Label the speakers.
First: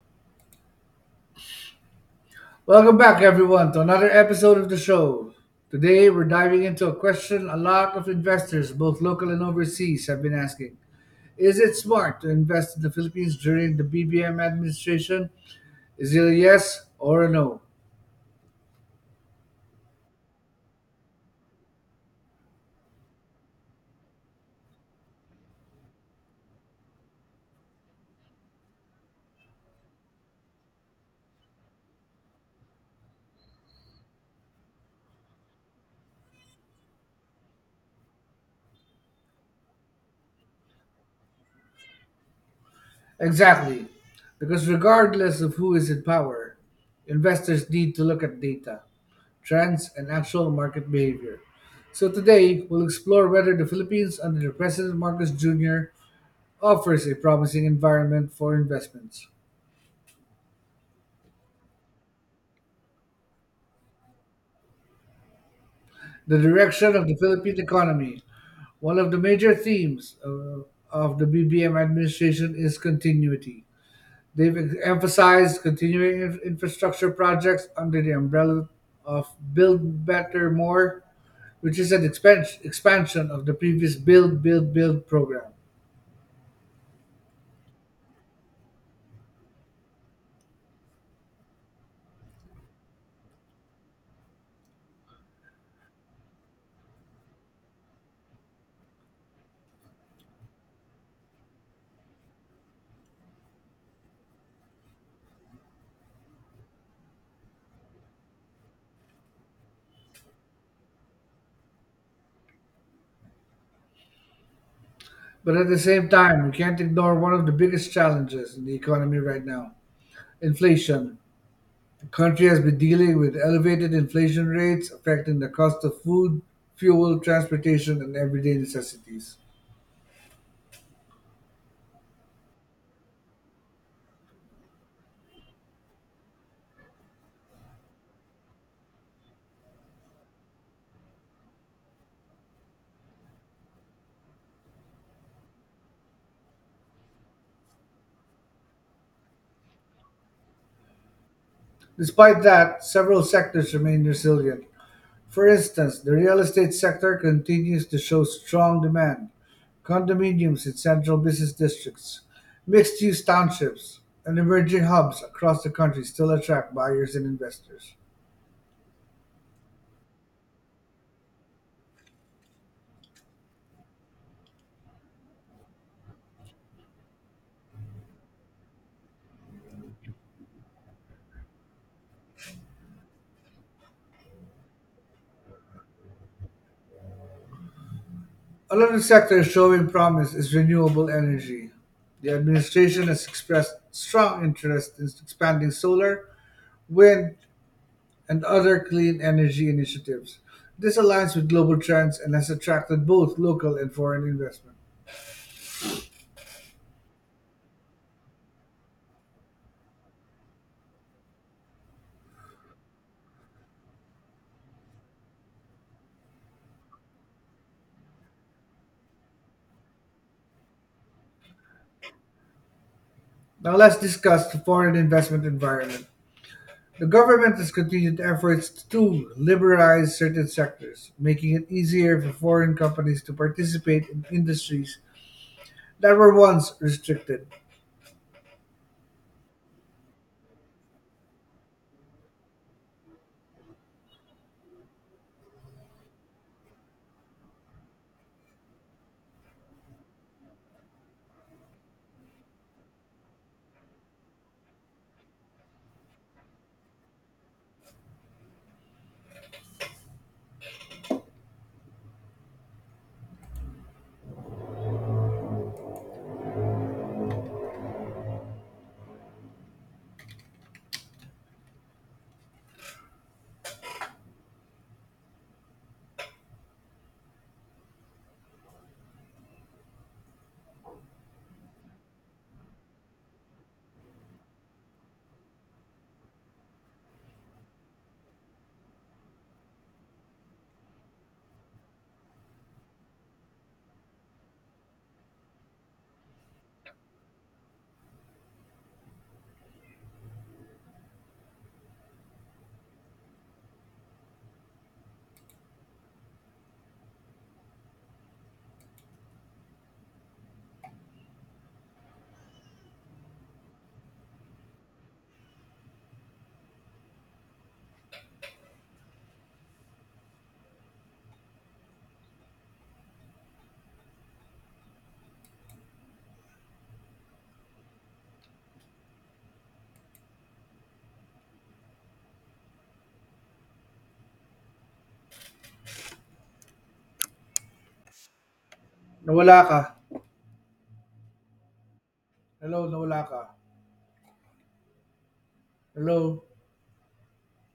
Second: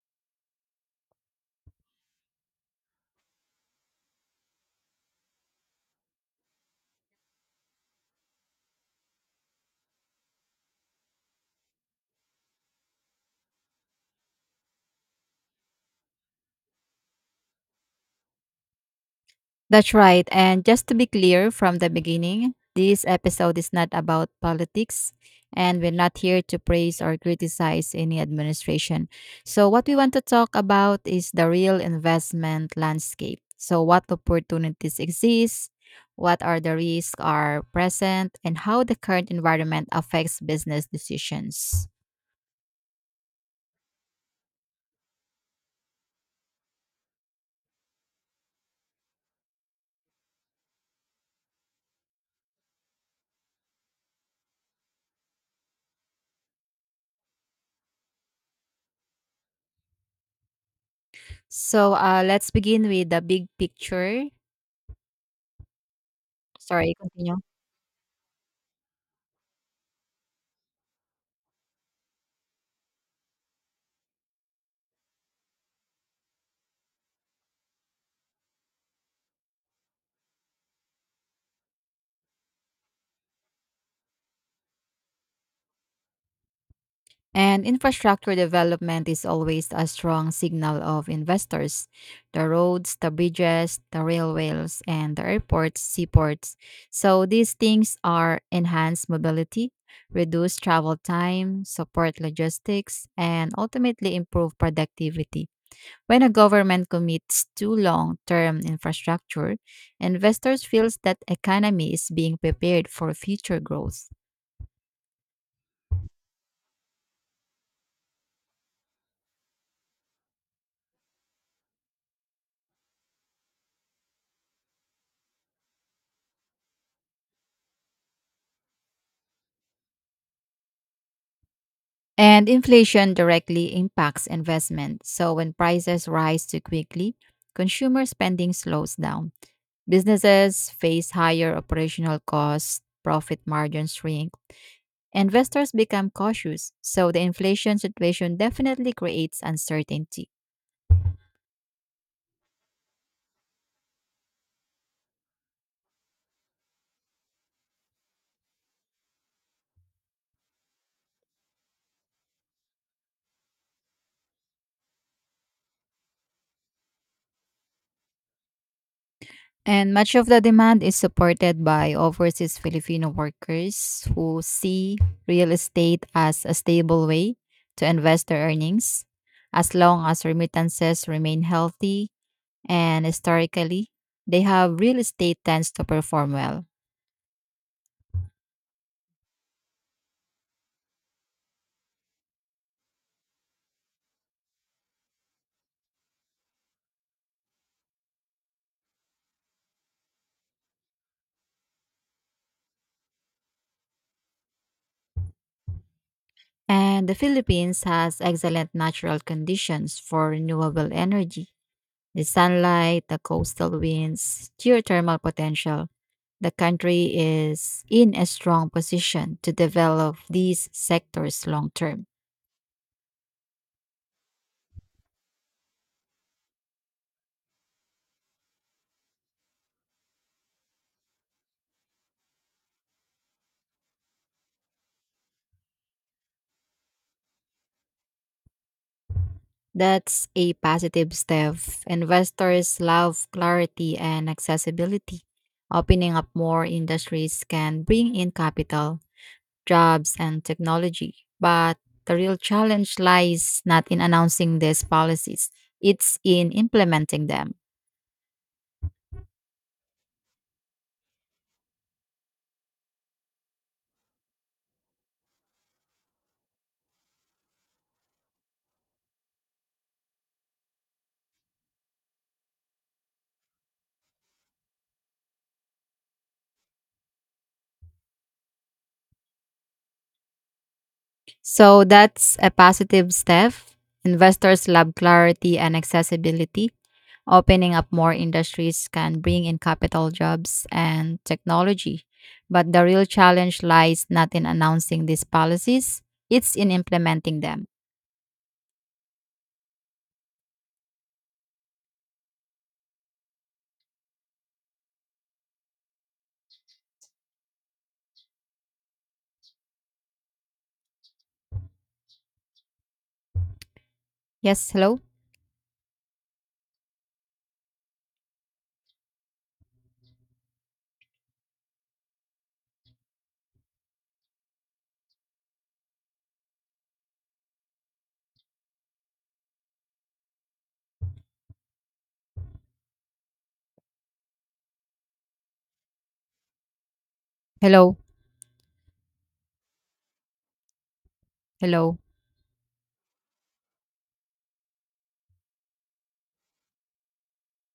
Speaker 1: Welcome back, everyone, to another episode of the show. Today, we're diving into a question a lot of investors, both local and overseas, have been asking. Is it smart to invest in the Philippines during the BBM administration? Is it a yes or a no?
Speaker 2: That's right. And just to be clear from the beginning, this episode is not about politics, and we're not here to praise or criticize any administration. So, what we want to talk about is the real investment landscape. So, what opportunities exist, what are the risks are present, and how the current environment affects business decisions.
Speaker 1: Exactly. Because regardless of who is in power, investors need to look at data, trends, and actual market behavior. So today, we'll explore whether the Philippines under President Marcos Jr. offers a promising environment for investments.
Speaker 2: So, let's begin with the big picture.
Speaker 1: The
Speaker 2: Sorry,
Speaker 1: direction of the
Speaker 2: continue.
Speaker 1: Philippine economy. One of the major themes of the BBM administration is continuity. They've emphasized continuing infrastructure projects under the umbrella of Build Better More, which is an expansion of the previous Build, Build, Build program.
Speaker 2: And infrastructure development is always a strong signal of investors. The roads, the bridges, the railways, and the airports, seaports. So these things are enhance mobility, reduce travel time, support logistics, and ultimately improve productivity. When a government commits to long-term infrastructure, investors feels that economy is being prepared for future growth.
Speaker 1: But at the same time, we can't ignore one of the biggest challenges in the economy right now: inflation. The country has been dealing with elevated inflation rates affecting the cost of food, fuel, transportation, and everyday necessities.
Speaker 2: And inflation directly impacts investment. So when prices rise too quickly, consumer spending slows down. Businesses face higher operational costs, profit margins shrink, investors become cautious. So the inflation situation definitely creates uncertainty.
Speaker 1: Despite that, several sectors remain resilient. For instance, the real estate sector continues to show strong demand. Condominiums in central business districts, mixed use townships, and emerging hubs across the country still attract buyers and investors.
Speaker 2: And much of the demand is supported by overseas Filipino workers who see real estate as a stable way to invest their earnings as long as remittances remain healthy and historically they have real estate tends to perform well.
Speaker 1: Another sector showing promise is renewable energy. The administration has expressed strong interest in expanding solar, wind, and other clean energy initiatives. This aligns with global trends and has attracted both local and foreign investment.
Speaker 2: And the Philippines has excellent natural conditions for renewable energy. The sunlight, the coastal winds, geothermal potential. The country is in a strong position to develop these sectors long term.
Speaker 1: Now let's discuss the foreign investment environment. The government has continued efforts to liberalize certain sectors, making it easier for foreign companies to participate in industries that were once restricted.
Speaker 2: That's a positive step. Investors love clarity and accessibility. Opening up more industries can bring in capital, jobs, and technology. But the real challenge lies not in announcing these policies, it's in implementing them. So that's a positive step. Investors love clarity and accessibility. Opening up more industries can bring in capital jobs and technology. But the real challenge lies not in announcing these policies, it's in implementing them. Yes, hello? Hello?
Speaker 1: Nawala ka.
Speaker 2: Hello?
Speaker 1: Hello, nawala ka. Hello?